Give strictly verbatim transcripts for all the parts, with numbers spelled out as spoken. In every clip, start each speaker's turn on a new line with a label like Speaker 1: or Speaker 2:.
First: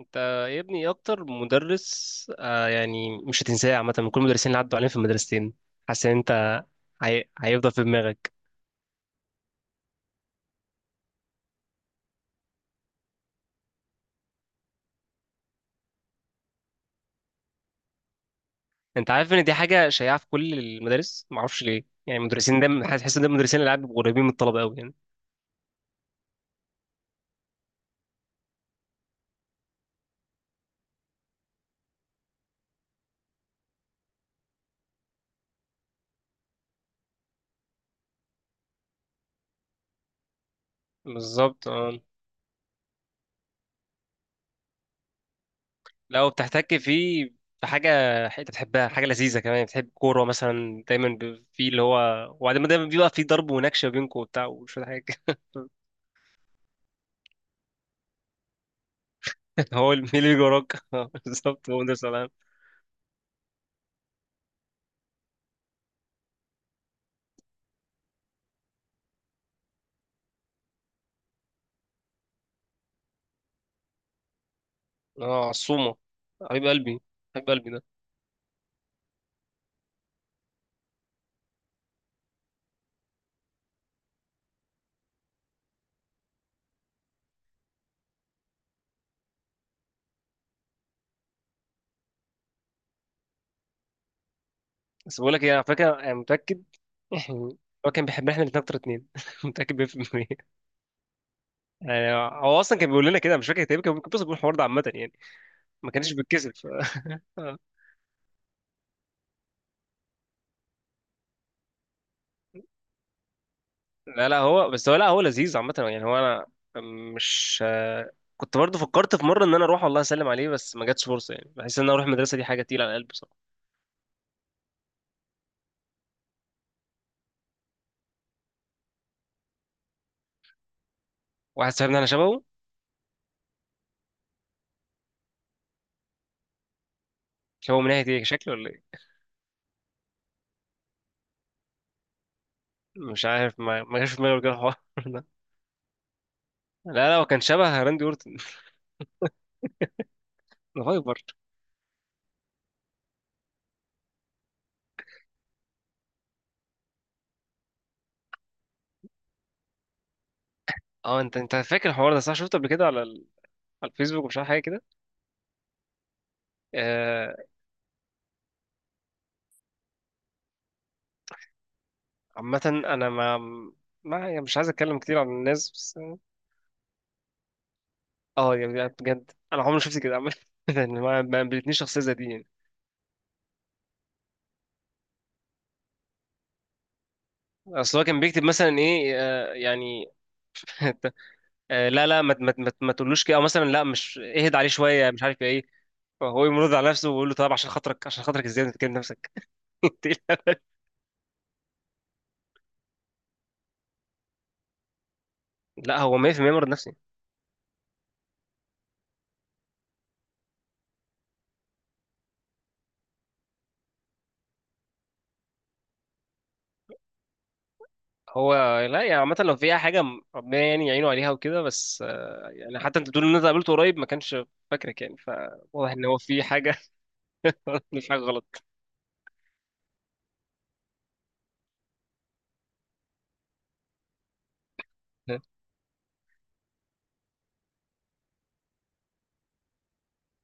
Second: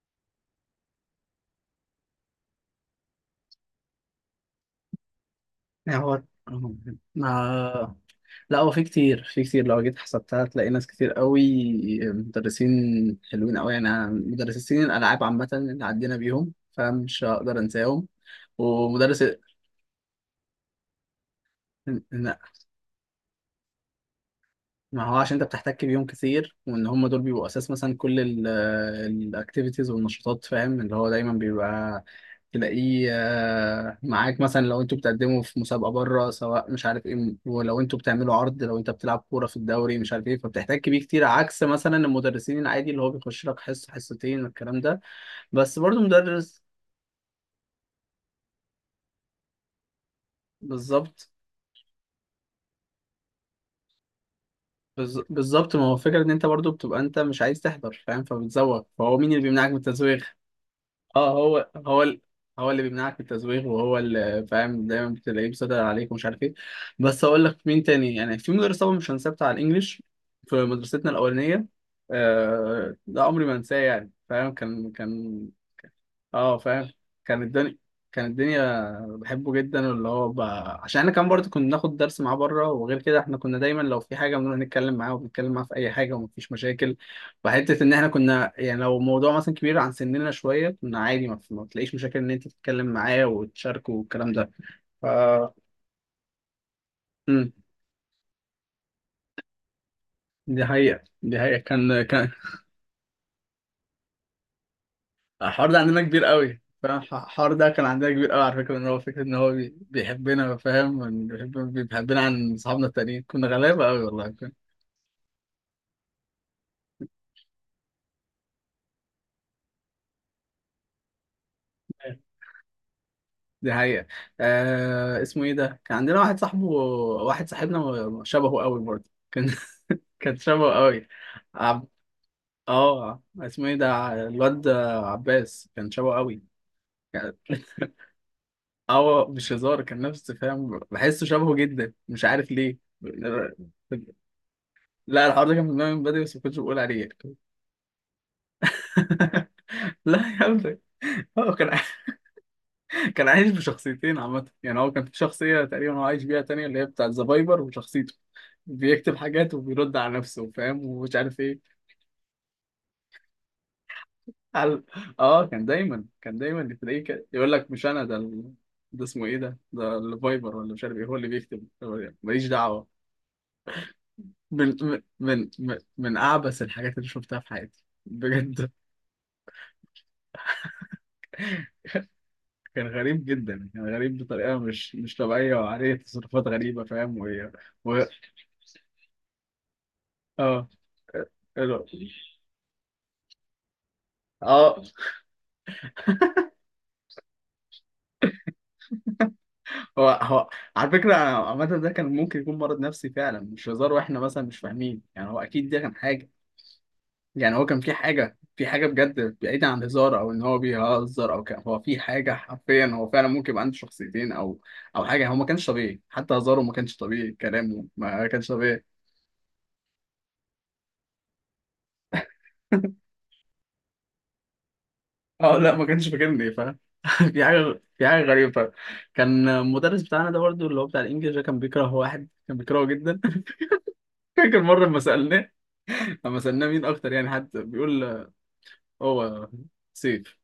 Speaker 1: انت يا ابني ايه اكتر مدرس آه يعني مش هتنساه عامه، من كل المدرسين اللي عدوا علينا في المدرستين؟
Speaker 2: يعني
Speaker 1: حاسس ان
Speaker 2: هو
Speaker 1: انت هي... هيفضل في
Speaker 2: ما
Speaker 1: دماغك.
Speaker 2: لا، هو في كتير، في كتير لو جيت حسبتها هتلاقي ناس كتير قوي، مدرسين حلوين قوي يعني. أنا مدرسين الألعاب عامة اللي عدينا بيهم فمش هقدر أنساهم،
Speaker 1: انت
Speaker 2: ومدرس.
Speaker 1: عارف ان دي حاجه شائعه في كل المدارس، معرفش ليه؟ يعني
Speaker 2: لا،
Speaker 1: المدرسين دايما تحس ان ده المدرسين اللي قاعد قريبين من الطلبه قوي، يعني.
Speaker 2: ما هو عشان انت بتحتك بيهم كتير، وان هم دول بيبقوا اساس مثلا كل الاكتيفيتيز والنشاطات، فاهم، اللي هو دايما بيبقى تلاقيه، آه، معاك مثلا لو انتوا بتقدموا في مسابقه بره، سواء مش عارف ايه، ولو انتوا بتعملوا عرض، لو انت بتلعب كوره في الدوري مش عارف ايه، فبتحتاج بيه كتير، عكس
Speaker 1: بالظبط،
Speaker 2: مثلا
Speaker 1: اه.
Speaker 2: المدرسين العادي اللي هو بيخش لك حصه حصتين الكلام ده. بس برضو
Speaker 1: لو
Speaker 2: مدرس.
Speaker 1: بتحتك فيه بحاجه انت بتحبها، حاجه لذيذه كمان، بتحب كوره مثلا دايما،
Speaker 2: بالظبط.
Speaker 1: ب- في اللي هو، وبعدين دايما بيبقى في ضرب ونكشه بينكم وبتاع وشويه حاجه.
Speaker 2: بالظ- بالظبط، ما هو فكرة ان انت برضو بتبقى انت مش عايز تحضر، فاهم، فبتزوغ، فهو مين اللي بيمنعك من
Speaker 1: هو ال- مين
Speaker 2: التزويغ؟
Speaker 1: اللي بيجي وراك؟ اه،
Speaker 2: اه.
Speaker 1: بالظبط،
Speaker 2: هو
Speaker 1: هو
Speaker 2: هو
Speaker 1: مدرس
Speaker 2: ال-
Speaker 1: العاب.
Speaker 2: هو اللي بيمنعك من التزويغ، وهو اللي فاهم، دايما بتلاقيه مسيطر عليك، ومش عارف ايه. بس هقول لك مين تاني، يعني في مدرس طبعا مش هنساه، بتاع الانجليش في مدرستنا الاولانيه. آه ده عمري ما انساه يعني، فاهم، كان
Speaker 1: اه،
Speaker 2: كان
Speaker 1: عصومة،
Speaker 2: اه
Speaker 1: حبيب
Speaker 2: فاهم.
Speaker 1: قلبي.
Speaker 2: كان
Speaker 1: حبيب قلبي
Speaker 2: الدنيا.
Speaker 1: ده.
Speaker 2: كان الدنيا بحبه جدا، واللي هو ب... عشان احنا كمان برضه كنا بناخد درس معاه بره، وغير كده احنا كنا دايما لو في حاجه بنروح نتكلم معاه، وبنتكلم معاه في اي حاجه، ومفيش مشاكل. وحته ان احنا كنا يعني لو موضوع مثلا كبير عن سننا شويه كنا عادي، ما, ما تلاقيش مشاكل ان انت تتكلم معاه وتشاركه والكلام ده. ف.
Speaker 1: بس بقول لك ايه، على فكرة، انا متأكد.
Speaker 2: امم
Speaker 1: هو كان بيحبنا احنا الاتنين اكتر، اتنين. متأكد مية في المية.
Speaker 2: دي حقيقه، دي حقيقه، كان
Speaker 1: يعني
Speaker 2: كان
Speaker 1: هو اصلا كان بيقول لنا كده، مش فاكر تقريبا، كان ممكن، بس بيقول الحوار ده عامة يعني.
Speaker 2: الحوار ده
Speaker 1: ما
Speaker 2: عندنا
Speaker 1: كانش
Speaker 2: كبير
Speaker 1: بيتكسف.
Speaker 2: قوي، فاهم، الح- الحوار
Speaker 1: آه.
Speaker 2: ده كان عندنا كبير قوي على فكرة، ان هو فكرة ان هو بي- بيحبنا، فاهم، وإن بيحب- بيحبنا عن اصحابنا التانيين، كنا غلابة قوي
Speaker 1: لا
Speaker 2: والله،
Speaker 1: لا
Speaker 2: فاهم.
Speaker 1: هو بس، هو لا، هو لذيذ عامة يعني، هو انا مش. آه، كنت برضه فكرت في مرة ان انا اروح والله اسلم عليه، بس ما جاتش فرصة يعني. بحس ان انا اروح المدرسة دي حاجة تقيلة على القلب بصراحة.
Speaker 2: دي حقيقة. آه اسمه ايه ده، كان عندنا واحد صاحبه، واحد صاحبنا، شبهه قوي برضه، كان كان شبهه قوي.
Speaker 1: واحد
Speaker 2: عب...
Speaker 1: صاحبنا انا شبهه.
Speaker 2: اه اسمه ايه ده الواد، عباس، كان شبهه قوي.
Speaker 1: شبهه من ناحية ايه؟ شكله ولا ايه؟
Speaker 2: اه مش هزار، كان نفس، فاهم، بحسه شبهه جدا، مش عارف ليه.
Speaker 1: مش عارف، ما ما جاش في دماغي كده الحوار ده.
Speaker 2: لا، الحوار ده كان في دماغي من بدري، بس ما كنتش بقول
Speaker 1: لا
Speaker 2: عليه.
Speaker 1: لا هو كان شبه راندي اورتن،
Speaker 2: لا يا ابني.
Speaker 1: الهايبر.
Speaker 2: هو كان. كان عايش بشخصيتين عامة يعني، هو كان في شخصية تقريبا هو عايش بيها تانية، اللي هي بتاع الزبايبر وشخصيته، بيكتب حاجات وبيرد على نفسه، فاهم، ومش
Speaker 1: اه، انت
Speaker 2: عارف
Speaker 1: انت
Speaker 2: ايه.
Speaker 1: فاكر الحوار ده؟ صح، شفته قبل كده على ال... على الفيسبوك ومش عارف حاجه كده.
Speaker 2: قال. اه كان دايما، كان دايما تلاقيه كده
Speaker 1: آه...
Speaker 2: يقول لك مش انا ده ال... ده اسمه ايه ده، ده الفايبر ولا مش عارف ايه، هو اللي بيكتب، هو اللي- ماليش
Speaker 1: عامه
Speaker 2: دعوة.
Speaker 1: انا ما ما يعني مش عايز
Speaker 2: من
Speaker 1: اتكلم
Speaker 2: من
Speaker 1: كتير عن
Speaker 2: من
Speaker 1: الناس،
Speaker 2: من
Speaker 1: بس.
Speaker 2: من اعبث الحاجات اللي شفتها في حياتي
Speaker 1: اه
Speaker 2: بجد.
Speaker 1: يعني، بجد انا عمري ما شفت كده عامه. يعني ما ما قابلتنيش شخصيه زي دي يعني.
Speaker 2: كان غريب جدا، كان غريب بطريقه مش مش طبيعيه، وعليه تصرفات غريبه، فاهم. و.
Speaker 1: اصل
Speaker 2: و.
Speaker 1: هو كان بيكتب مثلا ايه، آه يعني.
Speaker 2: اه. اه.
Speaker 1: آه لا لا ما ما ما ما تقولوش كده، او مثلا لا مش اهد عليه
Speaker 2: آه،
Speaker 1: شويه مش عارف ايه. هو يمرض على نفسه ويقول له طب عشان خاطرك، عشان خاطرك، ازاي انت بتكلم نفسك؟ إنت
Speaker 2: هو
Speaker 1: إيه
Speaker 2: هو
Speaker 1: الهبل؟
Speaker 2: على فكره، أنا عامه ده كان ممكن يكون مرض نفسي فعلا، مش هزار واحنا مثلا مش فاهمين يعني، هو اكيد ده كان
Speaker 1: لا هو
Speaker 2: حاجه.
Speaker 1: مية في المية مرض نفسي.
Speaker 2: يعني هو كان في حاجه، في حاجه بجد بعيده عن الهزار، او ان هو بيهزر، او كان هو في حاجه حرفيا، هو فعلا ممكن يبقى عنده شخصيتين، او او حاجه. هو ما كانش طبيعي، حتى هزاره ما كانش طبيعي، كلامه ما كانش
Speaker 1: هو
Speaker 2: طبيعي.
Speaker 1: لا يعني عامة، لو في أي حاجة م- ربنا يعني يعينه عليها وكده، بس. آه، يعني حتى أنت بتقول إن أنت قابلته قريب ما كانش فاكرك يعني،
Speaker 2: اه لا ما
Speaker 1: فواضح إن
Speaker 2: كانش
Speaker 1: هو في
Speaker 2: فاكرني. في
Speaker 1: حاجة.
Speaker 2: حاجة، في
Speaker 1: مش حاجة
Speaker 2: حاجة
Speaker 1: غلط.
Speaker 2: غريبة. كان المدرس بتاعنا ده برضه اللي هو بتاع الإنجليزي ده كان بيكره واحد، كان بيكرهه جدا. فاكر مرة لما سألناه، لما سألناه مين أكتر يعني حد بيقول، هو سيف.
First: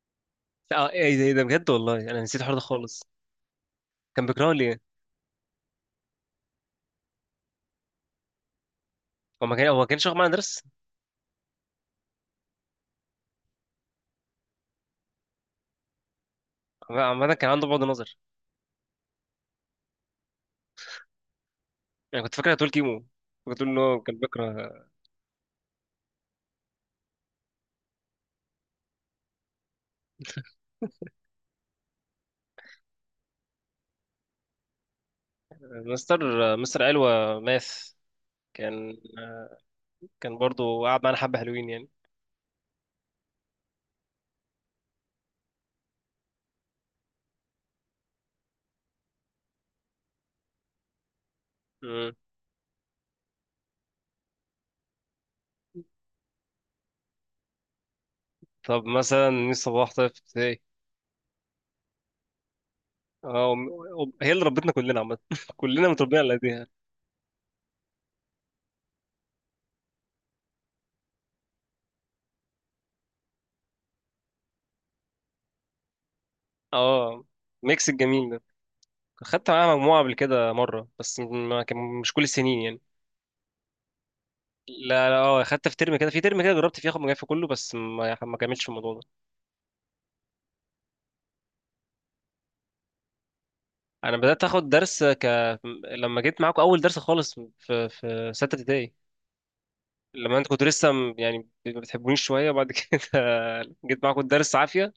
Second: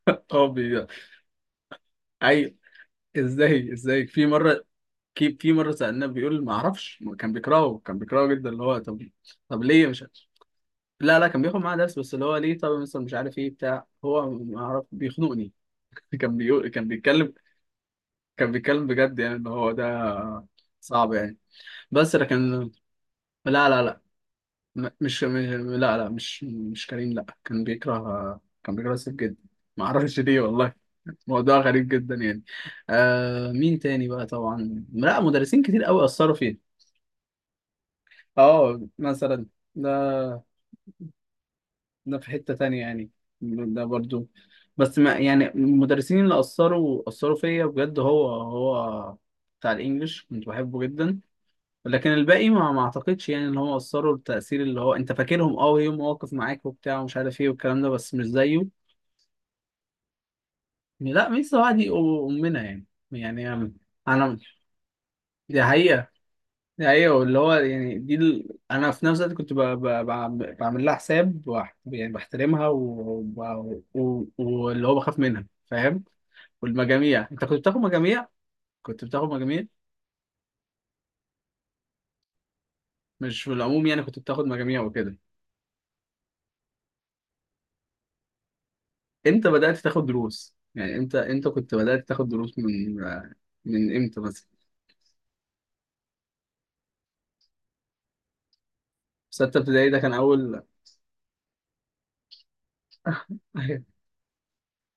Speaker 2: هو بي
Speaker 1: اه، ايه ده، ايه ده، بجد والله انا نسيت
Speaker 2: أي.
Speaker 1: الحوار ده خالص.
Speaker 2: إزاي، إزاي في
Speaker 1: كان بيكرهه
Speaker 2: مرة،
Speaker 1: ليه؟
Speaker 2: في في مرة سألناه، بيقول ما أعرفش، كان بيكرهه، كان بيكرهه جدا، اللي هو طب.
Speaker 1: هو ما
Speaker 2: طب
Speaker 1: كان، هو ما
Speaker 2: ليه؟ مش
Speaker 1: كانش
Speaker 2: عارف.
Speaker 1: واخد معايا درس.
Speaker 2: لا لا، كان بياخد معاه درس، بس اللي هو ليه طب مثلا مش عارف إيه بتاع، هو ما أعرف بيخنقني. كان بيقول، كان بيتكلم،
Speaker 1: عامة كان عنده بعد نظر.
Speaker 2: كان بيتكلم بجد يعني، اللي هو ده صعب يعني، بس
Speaker 1: يعني كنت فاكر هتقول
Speaker 2: لكن.
Speaker 1: كيمو، كنت
Speaker 2: لا
Speaker 1: تقول إن
Speaker 2: لا لا.
Speaker 1: هو كان
Speaker 2: م-
Speaker 1: بيكره.
Speaker 2: مش م- لا لا، مش مش كريم، لا كان بيكره، كان بيكره سيف جدا، ما اعرفش ليه والله. موضوع غريب جدا يعني. آه مين تاني بقى؟ طبعا لا، مدرسين كتير قوي
Speaker 1: مستر،
Speaker 2: اثروا فيه.
Speaker 1: مستر علوة ماث،
Speaker 2: اه
Speaker 1: كان.
Speaker 2: مثلا. ده.
Speaker 1: كان برضه قعد معانا حبة حلوين يعني.
Speaker 2: ده في حتة تانية يعني. ده برضو، بس ما يعني، المدرسين اللي اثروا اثروا فيا بجد هو، هو بتاع الانجليش، كنت بحبه جدا. لكن
Speaker 1: مم.
Speaker 2: الباقي ما ما اعتقدش، يعني ان هم اثروا التأثير اللي هو انت فاكرهم، اه ليهم مواقف معاك وبتاع ومش عارف ايه والكلام ده، بس مش زيه.
Speaker 1: طب مثلا مين؟ صباح طيب.
Speaker 2: لا، ميسي بقى دي امنا يعني. يعني
Speaker 1: اه، وم-
Speaker 2: انا.
Speaker 1: وب- هي
Speaker 2: أنا-
Speaker 1: اللي ربتنا كلنا عامة.
Speaker 2: دي
Speaker 1: كلنا
Speaker 2: حقيقة.
Speaker 1: متربيين على ايديها.
Speaker 2: دي حقيقة. واللي هو يعني دي ال... انا في نفس الوقت كنت ب... ب... ب- بعمل لها حساب، وبح- يعني بحترمها، وب- و... و... واللي هو بخاف منها، فاهم.
Speaker 1: اه،
Speaker 2: والمجاميع، انت كنت بتاخد
Speaker 1: ميكس
Speaker 2: مجاميع؟
Speaker 1: الجميل ده.
Speaker 2: كنت بتاخد
Speaker 1: خدت
Speaker 2: مجاميع؟
Speaker 1: معاها مجموعة قبل كده مرة، بس ما كان مش كل السنين يعني.
Speaker 2: مش في العموم يعني، كنت بتاخد مجاميع
Speaker 1: لا لا
Speaker 2: وكده.
Speaker 1: اه، خدت في ترم كده، في ترم كده جربت فيه اخد مجموعة في كله، بس ما ما كملتش في الموضوع ده.
Speaker 2: امتى بدأت تاخد دروس؟ يعني امتى امتى كنت بدأت تاخد دروس؟ من من
Speaker 1: انا
Speaker 2: امتى
Speaker 1: بدأت
Speaker 2: مثلا؟
Speaker 1: اخد درس ك لما جيت معاكم اول درس خالص، في في ستة ابتدائي.
Speaker 2: ستة ابتدائي ده كان
Speaker 1: لما انت
Speaker 2: أول؟
Speaker 1: كنت لسه م- يعني ما بتحبونيش شوية بعد كده، جيت معاكم الدرس عافية.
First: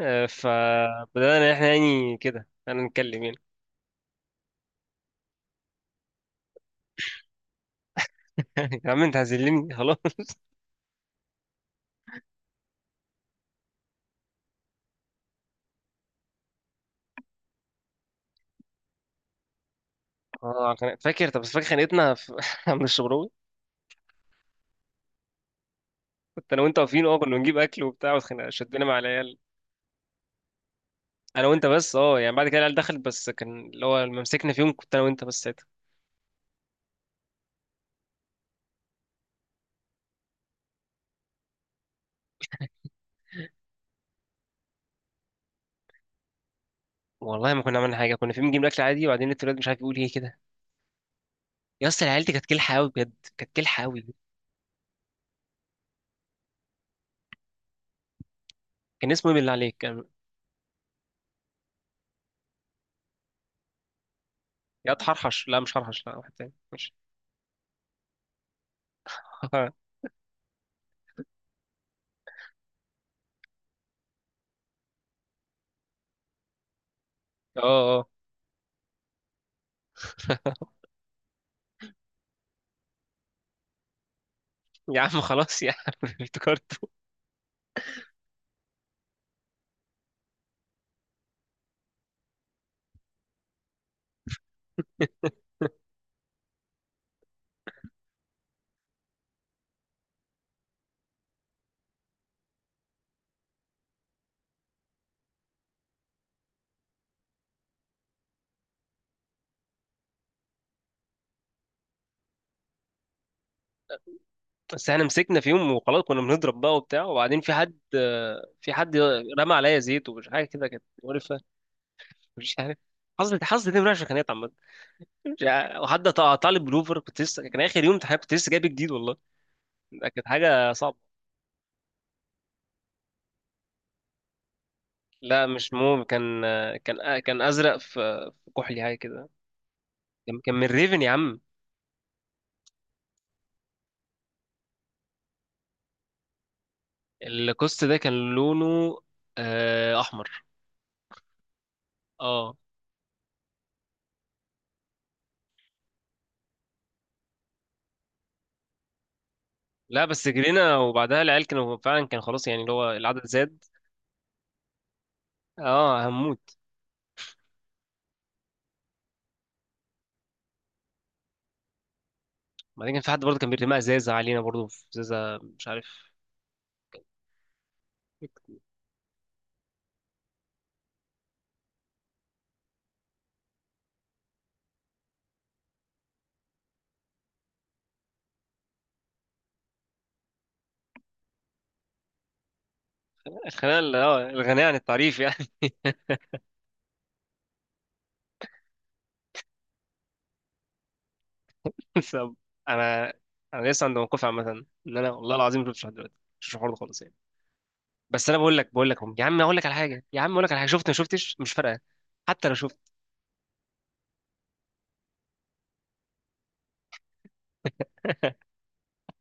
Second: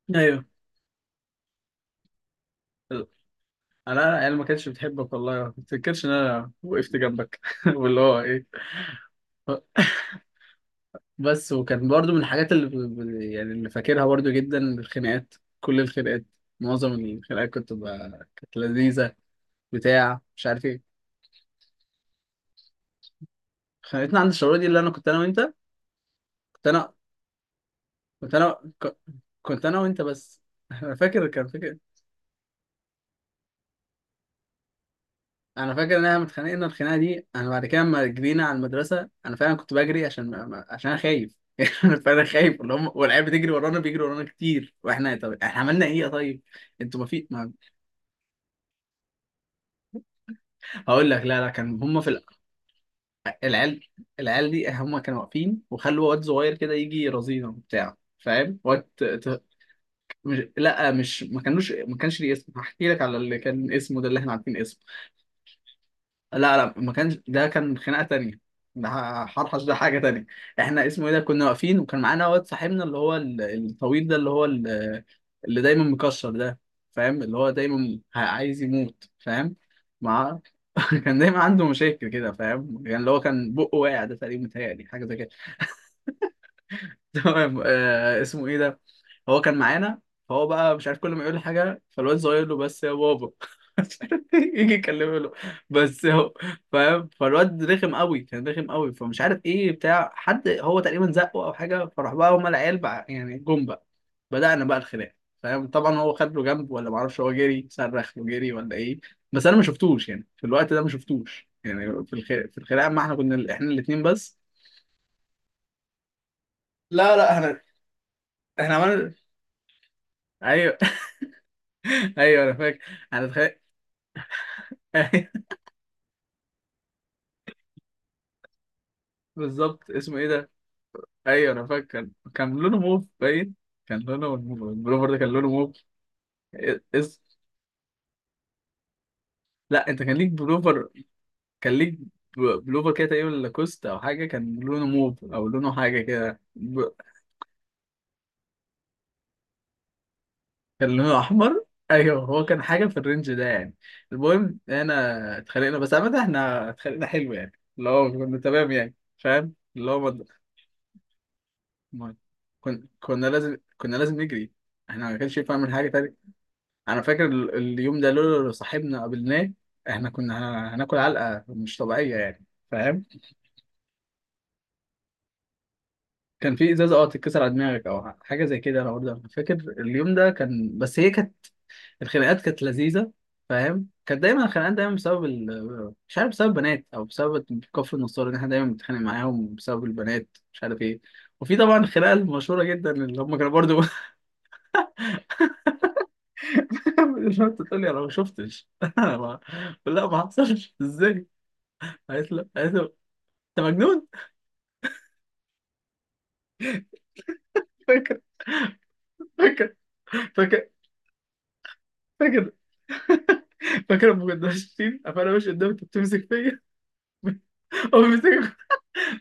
Speaker 1: آه،
Speaker 2: ايوه
Speaker 1: فبدأنا احنا يعني كده انا
Speaker 2: ايوه.
Speaker 1: نتكلم يعني.
Speaker 2: انا. انا ما كانتش بتحبك والله، ما تفتكرش ان انا وقفت جنبك، واللي هو ايه.
Speaker 1: يا عم انت هزلني خلاص.
Speaker 2: بس وكان برضو من الحاجات اللي ب- ب- يعني اللي فاكرها برضو جدا الخناقات. كل الخناقات. معظم الخناقات كنت ب... كانت لذيذة، بتاع مش عارف
Speaker 1: اه،
Speaker 2: ايه.
Speaker 1: خن- فاكر، طب بس فاكر خانقتنا في عند الشبراوي؟
Speaker 2: خانقتنا عند الشعور دي، اللي انا كنت انا وانت.
Speaker 1: كنت انا
Speaker 2: كنت
Speaker 1: وانت
Speaker 2: انا
Speaker 1: واقفين، اه، كنا بنجيب اكل وبتاع،
Speaker 2: كنت
Speaker 1: وخنا-
Speaker 2: انا
Speaker 1: شدنا
Speaker 2: ك-
Speaker 1: مع العيال.
Speaker 2: كنت انا وانت بس. انا فاكر، كان
Speaker 1: انا وانت
Speaker 2: فاكر.
Speaker 1: بس، اه يعني بعد كده العيال دخلت، بس كان اللي هو لما مسكنا فيهم كنت انا وانت بس ساعتها.
Speaker 2: انا فاكر ان احنا اتخانقنا الخناقه دي، انا بعد كده لما جرينا على المدرسه، انا فعلا كنت بجري عشان ما... ما- عشان انا خايف، انا فعلا خايف، اللي هم والعيال بتجري ورانا، بيجري ورانا كتير، واحنا طب احنا عملنا ايه يا طيب، انتوا ما في ما...
Speaker 1: والله ما كنا عملنا حاجه، كنا فيهم بنجيب الاكل عادي، وبعدين التولاد مش عارف يقول ايه كده.
Speaker 2: هقول لك. لا لا، كان
Speaker 1: يا
Speaker 2: هم
Speaker 1: اسطى
Speaker 2: في
Speaker 1: العيال
Speaker 2: ال...
Speaker 1: دي كانت كلحه قوي، بجد كانت
Speaker 2: العيال.
Speaker 1: كلحه قوي.
Speaker 2: العيال دي هم كانوا واقفين، وخلوا واد صغير كده يجي يرازينا وبتاع، فاهم، واد ت...
Speaker 1: كان اسمه ايه
Speaker 2: ت...
Speaker 1: بالله عليك، كان.
Speaker 2: مش. لا مش، ما كانوش ما كانش ليه اسم، هحكي لك على اللي كان اسمه ده اللي احنا عارفين اسمه.
Speaker 1: يا حرحش، لا مش حرحش، لا واحد تاني،
Speaker 2: لا لا، ما
Speaker 1: مش.
Speaker 2: كانش ده، كان خناقة تانية. ده حرحش،
Speaker 1: اه.
Speaker 2: ده حاجة تانية. احنا اسمه ايه ده، كنا واقفين وكان معانا واد صاحبنا، اللي هو ال- الطويل ده، اللي هو ال- اللي دايما مكشر ده، فاهم، اللي هو دايما
Speaker 1: اه
Speaker 2: ه- عايز يموت، فاهم. مع. كان دايما عنده مشاكل كده، فاهم، يعني اللي هو كان بقه واقع ده تقريبا، متهيألي
Speaker 1: يا
Speaker 2: حاجة زي
Speaker 1: عم
Speaker 2: كده.
Speaker 1: خلاص يا عم. افتكرته.
Speaker 2: تمام. آه اسمه ايه ده؟ هو كان معانا، فهو بقى مش عارف كل ما يقول حاجه فالواد صغير له بس يا بابا، مش عارف إيه، يجي يكلمه له. بس هو، فاهم، فالواد رخم قوي، كان رخم قوي، فمش عارف ايه بتاع حد، هو تقريبا زقه او حاجه، فراح بقى هما العيال بقى يعني جم بقى، بدأنا بقى الخناق، فاهم. طبعا هو خد له جنب ولا معرفش، هو جري صرخ وجري ولا ايه، بس انا ما شفتوش يعني في الوقت ده، ما شفتوش يعني في الخ... في الخناقه، ما احنا كنا ال- احنا الاثنين بس.
Speaker 1: بس احنا مسكنا في يوم وخلاص، كنا بنضرب بقى وبتاع،
Speaker 2: لا لا
Speaker 1: وبعدين في
Speaker 2: احنا.
Speaker 1: حد، في
Speaker 2: احنا
Speaker 1: حد
Speaker 2: عملنا.
Speaker 1: رمى عليا زيت ومش حاجه كده
Speaker 2: ايوه
Speaker 1: كانت مقرفه.
Speaker 2: ايوه انا
Speaker 1: مش عارف،
Speaker 2: فاكر. انا
Speaker 1: حظي،
Speaker 2: تخيل.
Speaker 1: حظي دي وحشه كانت عامه. مش عارف. وحد قطع، قطع لي بلوفر كنت لسه، كان اخر يوم امتحان كنت لسه جايب جديد والله.
Speaker 2: بالظبط،
Speaker 1: ده
Speaker 2: اسمه ايه
Speaker 1: كانت
Speaker 2: ده؟
Speaker 1: حاجه صعبه.
Speaker 2: ايوه انا فاكر، كان لونه موف باين. كان لونه البلوفر ده كان
Speaker 1: لا
Speaker 2: لونه
Speaker 1: مش
Speaker 2: موف.
Speaker 1: موم، كان، كان
Speaker 2: اس...
Speaker 1: كان ازرق في، في كحلي حاجه كده.
Speaker 2: لا انت كان ليك
Speaker 1: كان، كان من
Speaker 2: بلوفر،
Speaker 1: ريفن يا عم.
Speaker 2: كان ليك ب- بلوفر كده تقريبا لاكوست او حاجه، كان لونه موف او لونه حاجه كده ب...
Speaker 1: الكوست ده كان لونه، آه، احمر.
Speaker 2: كان لونه احمر. ايوه، هو
Speaker 1: اه.
Speaker 2: كان حاجه في الرينج ده يعني. المهم انا اتخانقنا، بس عامه احنا اتخانقنا حلو يعني، اللي هو كنا تمام يعني، فاهم، اللي هو
Speaker 1: لا
Speaker 2: ما
Speaker 1: بس جرينا، وبعدها العيال كانوا فعلا
Speaker 2: ما-
Speaker 1: كان خلاص يعني، اللي
Speaker 2: كن...
Speaker 1: هو
Speaker 2: كنا
Speaker 1: العدد
Speaker 2: لازم
Speaker 1: زاد.
Speaker 2: كنا لازم نجري، احنا ما كانش ينفع نعمل حاجه
Speaker 1: اه
Speaker 2: تانية.
Speaker 1: هموت.
Speaker 2: انا فاكر ال- اليوم ده لولا لو صاحبنا قابلناه، احنا كنا ه- هناكل علقه مش طبيعيه يعني،
Speaker 1: بعدين كان
Speaker 2: فاهم.
Speaker 1: في حد برضه كان بيرمي ازازه علينا برضه، في ازازه مش عارف.
Speaker 2: كان في ازازه اه تتكسر على دماغك او حاجه زي كده، انا برضه أنا فاكر اليوم ده كان، بس هي كانت الخناقات كانت لذيذه، فاهم. كانت دايما الخناقات دايما بسبب ال... مش عارف بسبب بنات، او بسبب كفر النصارى ان احنا دايما بنتخانق معاهم بسبب البنات، مش عارف ايه. وفي طبعا الخناقه المشهوره جدا اللي هم كانوا
Speaker 1: الخناقه
Speaker 2: برضو.
Speaker 1: اللي هو الغنية عن التعريف يعني.
Speaker 2: مش شفت تقول لي انا ما شفتش. انا ما. لا ما حصلش ازاي، قالت
Speaker 1: طب،
Speaker 2: له، قالت له
Speaker 1: انا
Speaker 2: انت
Speaker 1: انا لسه عند
Speaker 2: مجنون.
Speaker 1: موقفي عامه، ان انا والله العظيم ما شفتش لحد دلوقتي، مش شفتش الحوار ده خالص يعني.
Speaker 2: فاكر
Speaker 1: بس انا بقول لك بقول لك يا عم، اقول لك على
Speaker 2: فاكر
Speaker 1: حاجه، يا عم اقول لك على
Speaker 2: فاكر
Speaker 1: حاجه، شفت ما شفتش مش فارقه. حتى
Speaker 2: فاكر
Speaker 1: لو شفت.
Speaker 2: فاكر لما كنا ماشيين، فانا ماشي قدامك، انت بتمسك فيا. هو بيمسك.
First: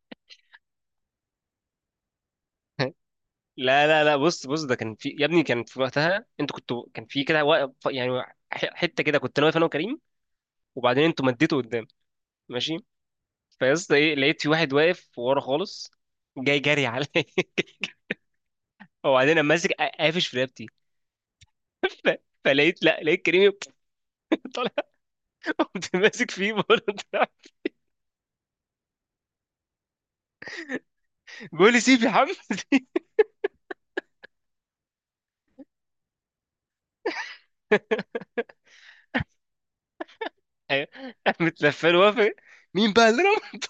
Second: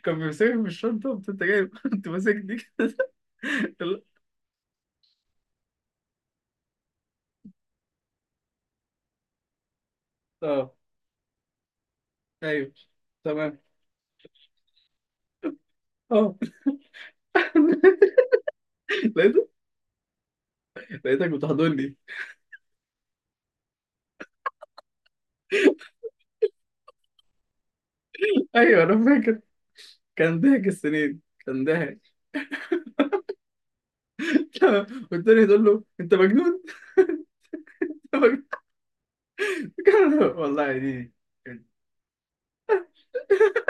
Speaker 2: كان بيمسكك بالشنطه، قمت انت جاي كنت ماسك دي. كده.
Speaker 1: لا
Speaker 2: لا.
Speaker 1: لا لا بص بص ده كان في يا ابني، كان في وقتها انتوا كنتوا، كان في كده واقف يعني. ح- حته كده كنت انا واقف، انا وكريم،
Speaker 2: اه.
Speaker 1: وبعدين انتوا مديتوا قدام،
Speaker 2: ايوه.
Speaker 1: ماشي.
Speaker 2: تمام.
Speaker 1: فيا اسطى ايه، لقيت في واحد واقف ورا خالص،
Speaker 2: اه.
Speaker 1: جاي جري عليا. وبعدين انا
Speaker 2: لقيتك.
Speaker 1: ماسك قافش في رقبتي،
Speaker 2: لقيتك بتحضني.
Speaker 1: فلقيت، لا لقيت كريمي طالع. قمت ماسك فيه برضه طلع.
Speaker 2: ايوه انا فاكر، كان ضحك السنين، كان
Speaker 1: بيقول لي
Speaker 2: ضحك.
Speaker 1: سيب يا محمد.
Speaker 2: والتاني تقول له انت مجنون. انت مجنون. والله
Speaker 1: أيوة.
Speaker 2: دي
Speaker 1: قامت لفه له وافق. مين بقى اللي رمى؟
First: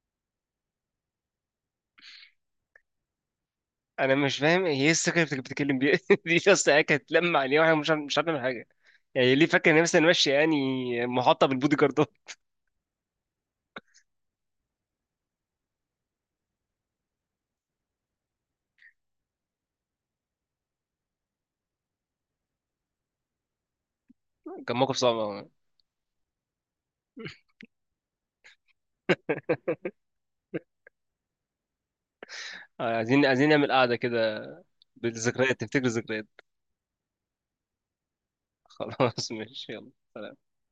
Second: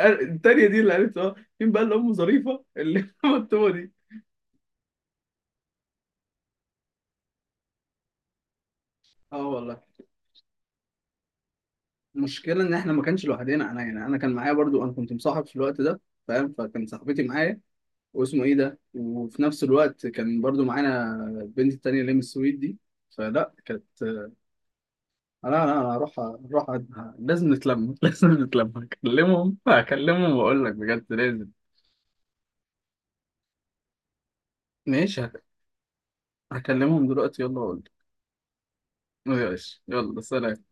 Speaker 2: التانية دي اللي عرفت اه. مين بقى اللي أمه ظريفة اللي مكتوبة دي.
Speaker 1: انا مش فاهم هي ايه الثقه اللي بتك- بتتكلم بيها؟ دي اصلا هي كانت لما عليه، واحنا مش عارف- مش عارف نعمل حاجه. يعني ليه
Speaker 2: اه
Speaker 1: فاكر ان
Speaker 2: والله،
Speaker 1: هي مثلا ماشي يعني محاطه بالبودي جاردات؟
Speaker 2: المشكله ان احنا ما كانش لوحدنا، انا يعني انا كان معايا برضو، انا كنت مصاحب في الوقت ده، فاهم، فكان صاحبتي معايا، واسمه ايه ده، وفي نفس الوقت كان برضو معانا البنت التانية اللي من السويد دي، فلا كانت آه،
Speaker 1: كان موقف صعب
Speaker 2: لا
Speaker 1: أوي.
Speaker 2: لا انا هروح، هروح أ- لازم نتلم، لازم نتلم، هكلمهم هكلمهم واقول لك بجد لازم.
Speaker 1: آه، عايزين عايزين نعمل قعده كده
Speaker 2: ماشي هك-
Speaker 1: بالذكريات، تفتكر، الذكريات.
Speaker 2: هكلمهم دلوقتي، يلا اقول لك.
Speaker 1: خلاص ماشي،
Speaker 2: ماشي
Speaker 1: يلا
Speaker 2: يلا
Speaker 1: سلام.
Speaker 2: سلام.